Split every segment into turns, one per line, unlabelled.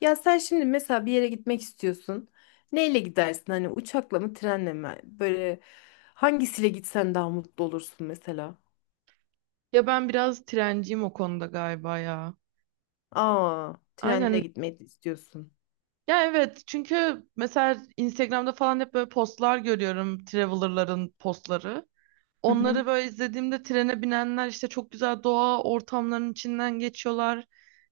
Ya sen şimdi mesela bir yere gitmek istiyorsun. Neyle gidersin? Hani uçakla mı, trenle mi? Böyle hangisiyle gitsen daha mutlu olursun mesela?
Ya ben biraz trenciyim o konuda galiba ya.
Aa, trenle
Aynen.
gitmeyi istiyorsun.
Ya evet çünkü mesela Instagram'da falan hep böyle postlar görüyorum. Traveler'ların postları.
Hı hı.
Onları böyle izlediğimde trene binenler işte çok güzel doğa ortamlarının içinden geçiyorlar.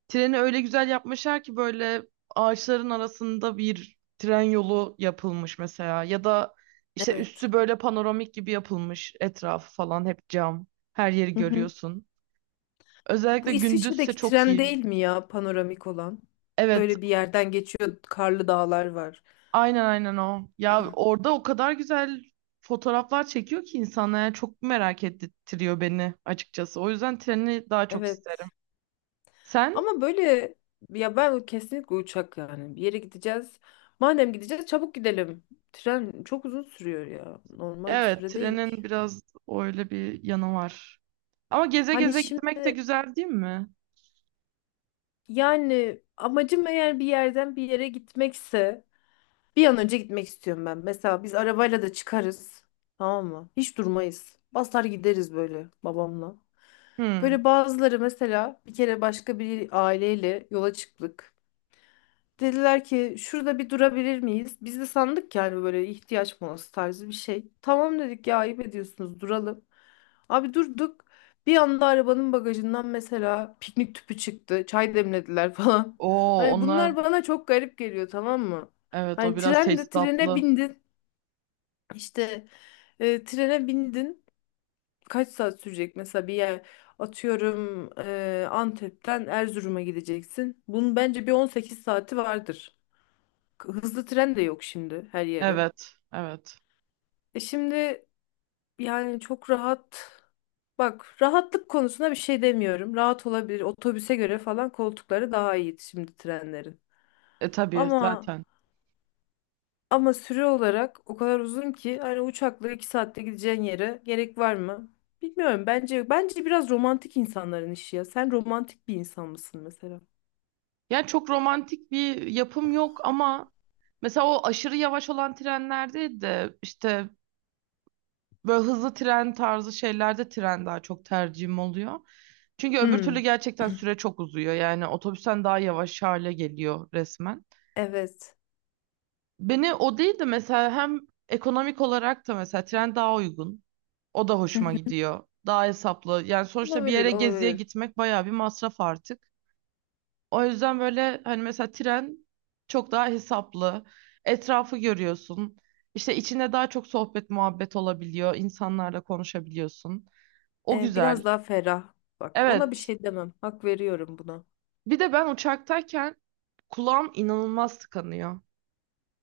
Treni öyle güzel yapmışlar ki böyle ağaçların arasında bir tren yolu yapılmış mesela. Ya da işte
Evet.
üstü böyle panoramik gibi yapılmış. Etrafı falan hep cam. Her yeri
Hı hı.
görüyorsun. Özellikle
Bu
gündüzse
İsviçre'deki
çok
tren
iyi.
değil mi ya panoramik olan?
Evet,
Böyle bir yerden geçiyor, karlı dağlar var.
aynen aynen o. Ya orada o kadar güzel fotoğraflar çekiyor ki insanlar yani çok merak ettiriyor beni açıkçası. O yüzden treni daha çok
Evet.
isterim. Sen?
Ama böyle ya ben kesinlikle uçak yani. Bir yere gideceğiz. Madem gideceğiz çabuk gidelim. Tren çok uzun sürüyor ya. Normal bir
Evet,
süre değil.
trenin biraz öyle bir yanı var. Ama geze
Hani
geze gitmek de
şimdi
güzel değil mi?
yani amacım eğer bir yerden bir yere gitmekse bir an önce gitmek istiyorum ben. Mesela biz arabayla da çıkarız. Tamam mı? Hiç durmayız. Basar gideriz böyle babamla.
Hmm.
Böyle bazıları mesela bir kere başka bir aileyle yola çıktık. Dediler ki şurada bir durabilir miyiz? Biz de sandık ki hani böyle ihtiyaç molası tarzı bir şey. Tamam dedik ya ayıp ediyorsunuz duralım. Abi durduk. Bir anda arabanın bagajından mesela piknik tüpü çıktı. Çay demlediler falan.
Oo,
Hani
onlar
bunlar bana çok garip geliyor tamam mı?
evet o
Hani
biraz
tren de trene
tesisatlı.
bindin. İşte trene bindin. Kaç saat sürecek mesela bir yer atıyorum Antep'ten Erzurum'a gideceksin. Bunun bence bir 18 saati vardır hızlı tren de yok şimdi her yere.
Evet, evet.
E şimdi yani çok rahat. Bak rahatlık konusuna bir şey demiyorum. Rahat olabilir. Otobüse göre falan koltukları daha iyi şimdi trenlerin.
E tabii
Ama
zaten.
ama süre olarak o kadar uzun ki hani uçakla 2 saatte gideceğin yere gerek var mı? Bilmiyorum. Bence biraz romantik insanların işi ya. Sen romantik bir insan mısın mesela?
Yani çok romantik bir yapım yok ama mesela o aşırı yavaş olan trenlerde de işte böyle hızlı tren tarzı şeylerde tren daha çok tercihim oluyor. Çünkü öbür türlü
Hmm,
gerçekten süre çok uzuyor. Yani otobüsten daha yavaş hale geliyor resmen.
evet.
Beni o değil de mesela hem ekonomik olarak da mesela tren daha uygun. O da
Hı
hoşuma
hı.
gidiyor. Daha hesaplı. Yani sonuçta bir
Olabilir,
yere geziye
olabilir.
gitmek bayağı bir masraf artık. O yüzden böyle hani mesela tren çok daha hesaplı. Etrafı görüyorsun. İşte içinde daha çok sohbet muhabbet olabiliyor. İnsanlarla konuşabiliyorsun. O
E,
güzel.
biraz daha ferah. Bak ona bir
Evet.
şey demem. Hak veriyorum buna.
Bir de ben uçaktayken kulağım inanılmaz tıkanıyor.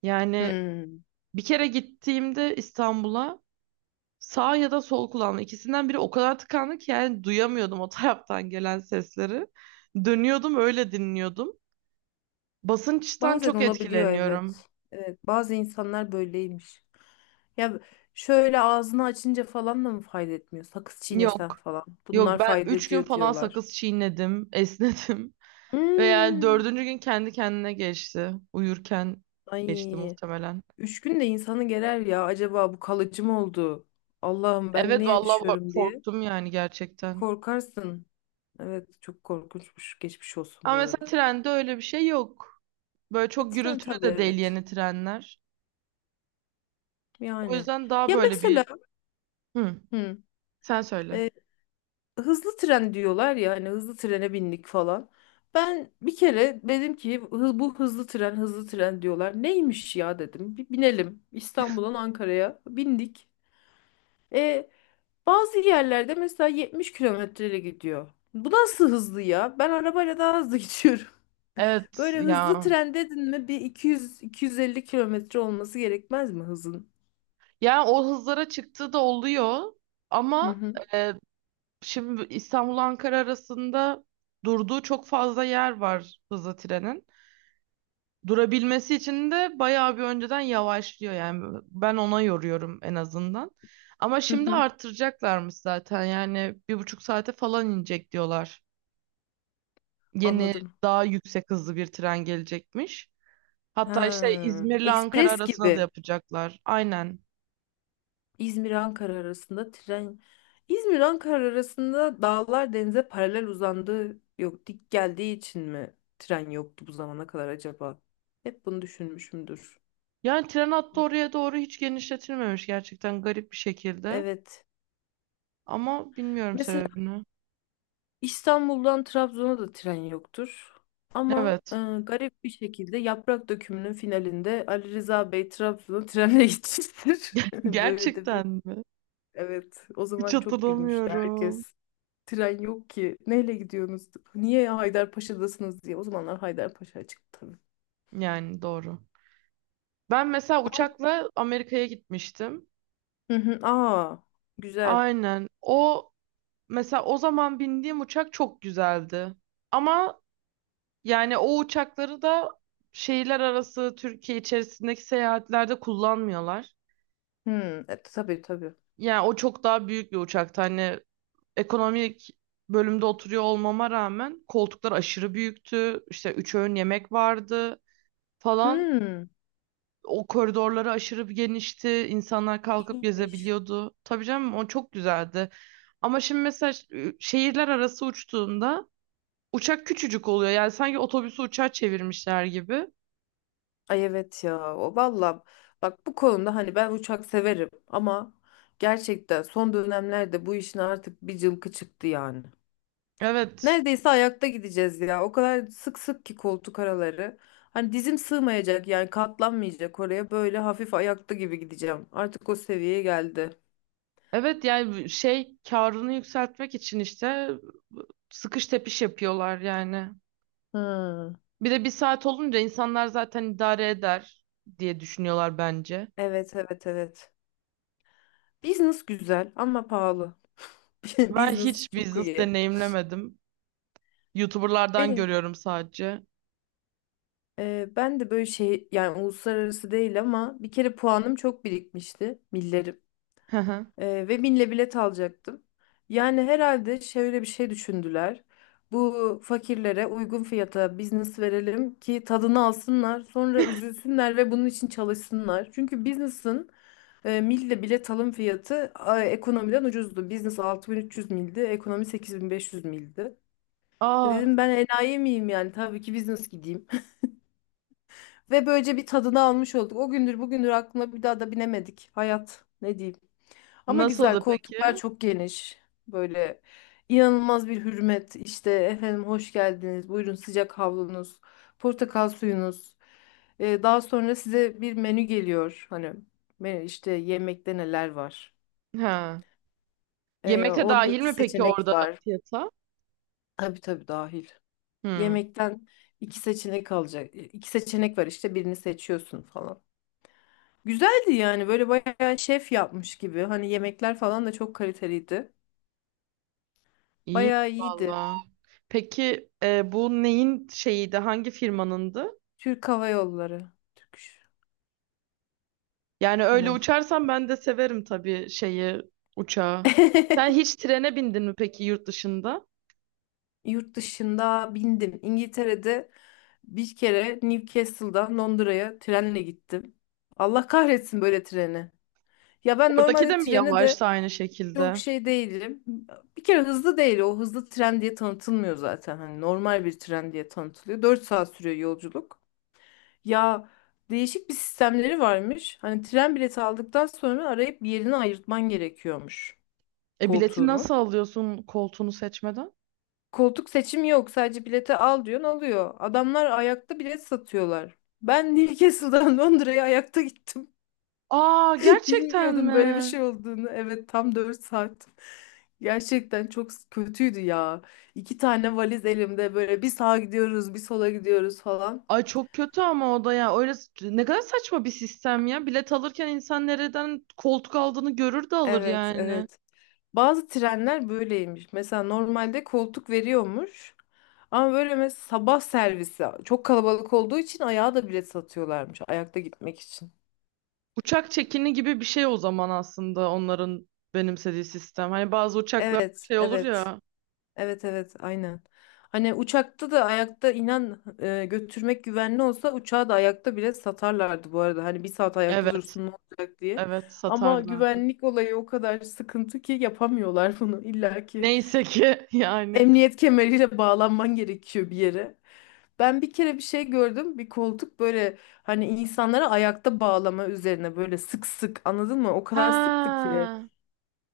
Yani
Hmm.
bir kere gittiğimde İstanbul'a sağ ya da sol kulağım ikisinden biri o kadar tıkandı ki yani duyamıyordum o taraftan gelen sesleri. Dönüyordum öyle dinliyordum. Basınçtan
Bazen
çok
olabiliyor
etkileniyorum.
evet. Evet, bazı insanlar böyleymiş. Ya şöyle ağzını açınca falan da mı fayda etmiyor? Sakız çiğnesen
Yok.
falan.
Yok
Bunlar
ben
fayda
3 gün
ediyor
falan
diyorlar.
sakız çiğnedim, esnedim. Ve yani
Hmm.
dördüncü gün kendi kendine geçti. Uyurken geçti
Ay,
muhtemelen.
üç gün de insanı gerer ya. Acaba bu kalıcı mı oldu? Allah'ım ben ne
Evet vallahi
yaşıyorum diye.
korktum yani
Bir
gerçekten.
korkarsın. Evet, çok korkunçmuş. Geçmiş olsun
Ama
bu arada.
mesela trende öyle bir şey yok. Böyle
E
çok
tren
gürültülü
tabii
de değil
evet.
yeni trenler. O
Yani.
yüzden daha
Ya
böyle
mesela
bir... Hı,
hı,
sen söyle.
hızlı tren diyorlar ya hani hızlı trene bindik falan. Ben bir kere dedim ki Bu hızlı tren hızlı tren diyorlar. Neymiş ya dedim. Bir binelim İstanbul'dan Ankara'ya bindik. E, bazı yerlerde mesela 70 kilometreyle gidiyor. Bu nasıl hızlı ya? Ben arabayla daha hızlı gidiyorum.
Evet
Böyle hızlı
ya.
tren dedin mi bir 200-250 kilometre olması gerekmez mi hızın?
Yani o hızlara çıktığı da oluyor.
Hı
Ama
hı,
e, şimdi İstanbul Ankara arasında durduğu çok fazla yer var hızlı trenin. Durabilmesi için de bayağı bir önceden yavaşlıyor yani ben ona yoruyorum en azından. Ama
hı
şimdi
hı.
artıracaklarmış zaten yani bir buçuk saate falan inecek diyorlar. Yeni
Anladım.
daha yüksek hızlı bir tren gelecekmiş.
Ha,
Hatta işte İzmir'le Ankara
ekspres
arasına da
gibi.
yapacaklar. Aynen.
İzmir-Ankara arasında tren İzmir-Ankara arasında dağlar denize paralel uzandığı yok dik geldiği için mi tren yoktu bu zamana kadar acaba? Hep bunu düşünmüşümdür.
Yani tren hattı oraya doğru hiç genişletilmemiş gerçekten garip bir şekilde.
Evet.
Ama bilmiyorum
Mesela
sebebini.
İstanbul'dan Trabzon'a da tren yoktur. Ama
Evet.
garip bir şekilde Yaprak Dökümü'nün finalinde Ali Rıza Bey Trabzon'a trenle gitmiştir. Böyle de bir,
Gerçekten mi?
evet, o
Hiç
zaman çok gülmüştü
hatırlamıyorum.
herkes. Tren yok ki. Neyle gidiyorsunuz? Niye Haydarpaşa'dasınız diye. O zamanlar Haydarpaşa çıktı tabii.
Yani doğru. Ben mesela uçakla Amerika'ya gitmiştim.
Hı hı. Aa, güzel.
Aynen. O mesela o zaman bindiğim uçak çok güzeldi. Ama yani o uçakları da şehirler arası Türkiye içerisindeki seyahatlerde kullanmıyorlar.
Hı, tabii tabii.
Yani o çok daha büyük bir uçaktı. Hani ekonomik bölümde oturuyor olmama rağmen koltuklar aşırı büyüktü. İşte üç öğün yemek vardı falan.
Hı,
O koridorları aşırı bir genişti. İnsanlar kalkıp
iyiymiş.
gezebiliyordu. Tabii canım o çok güzeldi. Ama şimdi mesela şehirler arası uçtuğunda uçak küçücük oluyor. Yani sanki otobüsü uçağa çevirmişler gibi.
Ay evet ya. O valla bak bu konuda hani ben uçak severim ama gerçekten son dönemlerde bu işin artık bir cılkı çıktı yani.
Evet.
Neredeyse ayakta gideceğiz ya. O kadar sık sık ki koltuk araları. Hani dizim sığmayacak yani katlanmayacak oraya. Böyle hafif ayakta gibi gideceğim. Artık o seviyeye geldi.
Evet yani şey karını yükseltmek için işte sıkış tepiş yapıyorlar yani.
Hmm.
Bir de bir saat olunca insanlar zaten idare eder diye düşünüyorlar bence.
Evet, evet, evet. Business güzel ama pahalı.
Ben
Business
hiç
çok
business
iyi.
deneyimlemedim. YouTuber'lardan
Beni,
görüyorum sadece.
Ben de böyle şey yani uluslararası değil ama bir kere puanım çok birikmişti. Millerim.
Hı hı.
Ve binle bilet alacaktım. Yani herhalde şöyle bir şey düşündüler. Bu fakirlere uygun fiyata business verelim ki tadını alsınlar, sonra üzülsünler ve bunun için çalışsınlar. Çünkü business'ın mille bilet alım fiyatı ekonomiden ucuzdu. Business 6300 mildi, ekonomi 8500 mildi.
Aa,
Dedim ben enayi miyim yani tabii ki business gideyim. Ve böylece bir tadını almış olduk. O gündür bugündür aklına bir daha da binemedik. Hayat ne diyeyim. Ama güzel
nasıldı
koltuklar
peki?
çok geniş. Böyle inanılmaz bir hürmet. İşte efendim hoş geldiniz. Buyurun sıcak havlunuz, portakal suyunuz. Daha sonra size bir menü geliyor. Hani menü işte yemekte neler var.
Ha. Yemek de
Orada
dahil
iki
mi peki
seçenek
orada
var.
fiyata?
Tabii tabii dahil.
Hı,
Yemekten iki seçenek alacak. İki seçenek var işte birini seçiyorsun falan. Güzeldi yani böyle bayağı şef yapmış gibi. Hani yemekler falan da çok kaliteliydi.
iyiymiş
Bayağı iyiydi.
valla. Peki bu neyin şeyiydi? Hangi firmanındı?
Türk Hava Yolları. Türk.
Yani öyle
Aynen.
uçarsan ben de severim tabii şeyi, uçağı. Sen hiç trene bindin mi peki yurt dışında?
Yurt dışında bindim. İngiltere'de bir kere Newcastle'dan Londra'ya trenle gittim. Allah kahretsin böyle treni. Ya ben
Oradaki de
normalde
mi
trene de
yavaşsa aynı
çok
şekilde?
şey değilim. Bir kere hızlı değil. O hızlı tren diye tanıtılmıyor zaten. Hani normal bir tren diye tanıtılıyor. 4 saat sürüyor yolculuk. Ya değişik bir sistemleri varmış. Hani tren bileti aldıktan sonra arayıp bir yerini ayırtman gerekiyormuş
E bileti
koltuğunu.
nasıl alıyorsun koltuğunu seçmeden?
Koltuk seçimi yok. Sadece bileti al diyorsun alıyor. Adamlar ayakta bilet satıyorlar. Ben Newcastle'dan Londra'ya ayakta gittim.
Aa gerçekten
Bilmiyordum böyle bir
mi?
şey olduğunu. Evet tam 4 saat. Gerçekten çok kötüydü ya. İki tane valiz elimde böyle bir sağa gidiyoruz bir sola gidiyoruz falan.
Ay çok kötü ama o da ya. Öyle ne kadar saçma bir sistem ya. Bilet alırken insan nereden koltuk aldığını görür de alır
Evet,
yani.
evet. Bazı trenler böyleymiş. Mesela normalde koltuk veriyormuş. Ama böyle mesela sabah servisi çok kalabalık olduğu için ayağa da bilet satıyorlarmış. Ayakta gitmek için.
Uçak çekini gibi bir şey o zaman aslında onların benimsediği sistem. Hani bazı uçaklar
Evet,
şey olur
evet.
ya.
Evet, evet, aynen. Hani uçakta da ayakta inan götürmek güvenli olsa uçağı da ayakta bile satarlardı bu arada. Hani bir saat ayakta
Evet,
dursun ne olacak diye.
evet
Ama
satarlardı.
güvenlik olayı o kadar sıkıntı ki yapamıyorlar bunu. İlla ki
Neyse ki yani.
emniyet kemeriyle bağlanman gerekiyor bir yere. Ben bir kere bir şey gördüm. Bir koltuk böyle hani insanlara ayakta bağlama üzerine böyle sık sık anladın mı? O kadar sıktı ki.
Ha,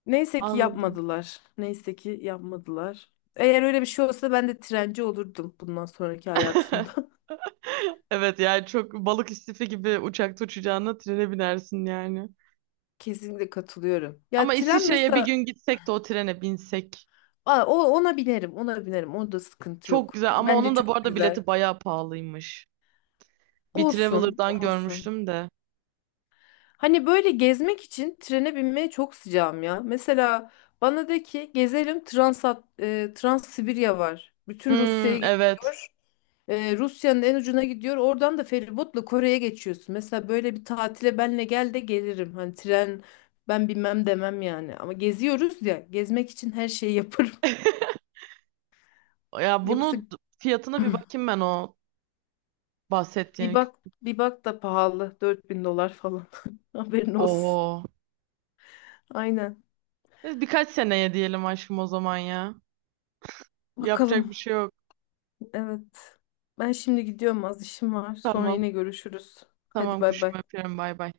Neyse ki
anladım.
yapmadılar. Neyse ki yapmadılar. Eğer öyle bir şey olsa ben de trenci olurdum bundan sonraki hayatımda.
Evet yani çok balık istifi gibi uçakta uçacağına trene binersin yani.
Kesinlikle katılıyorum. Ya
Ama
tren
İsviçre'ye bir gün
mesela.
gitsek de o trene binsek.
Aa, o ona binerim, ona binerim. Onda sıkıntı
Çok
yok.
güzel ama
Bence
onun da bu
çok
arada
güzel.
bileti bayağı pahalıymış. Bir
Olsun,
Traveler'dan
olsun.
görmüştüm de.
Hani böyle gezmek için trene binmeye çok sıcağım ya. Mesela bana de ki gezelim Transsibirya var. Bütün Rusya'ya
Hmm, evet.
gidiyor. Rusya'nın en ucuna gidiyor. Oradan da feribotla Kore'ye geçiyorsun. Mesela böyle bir tatile benle gel de gelirim. Hani tren ben bilmem demem yani. Ama geziyoruz ya. Gezmek için her şeyi yaparım.
Ya
Yoksa
bunu fiyatına bir bakayım ben o
bir
bahsettiğin.
bak bir bak da pahalı. 4.000 dolar falan. Haberin olsun.
Oho.
Aynen.
Biz birkaç seneye diyelim aşkım o zaman ya. Yapacak
Bakalım.
bir şey yok.
Evet. Ben şimdi gidiyorum az işim var. Sonra
Tamam.
yine görüşürüz. Hadi
Tamam
bay
kuşum
bay.
öpüyorum. Bay bay.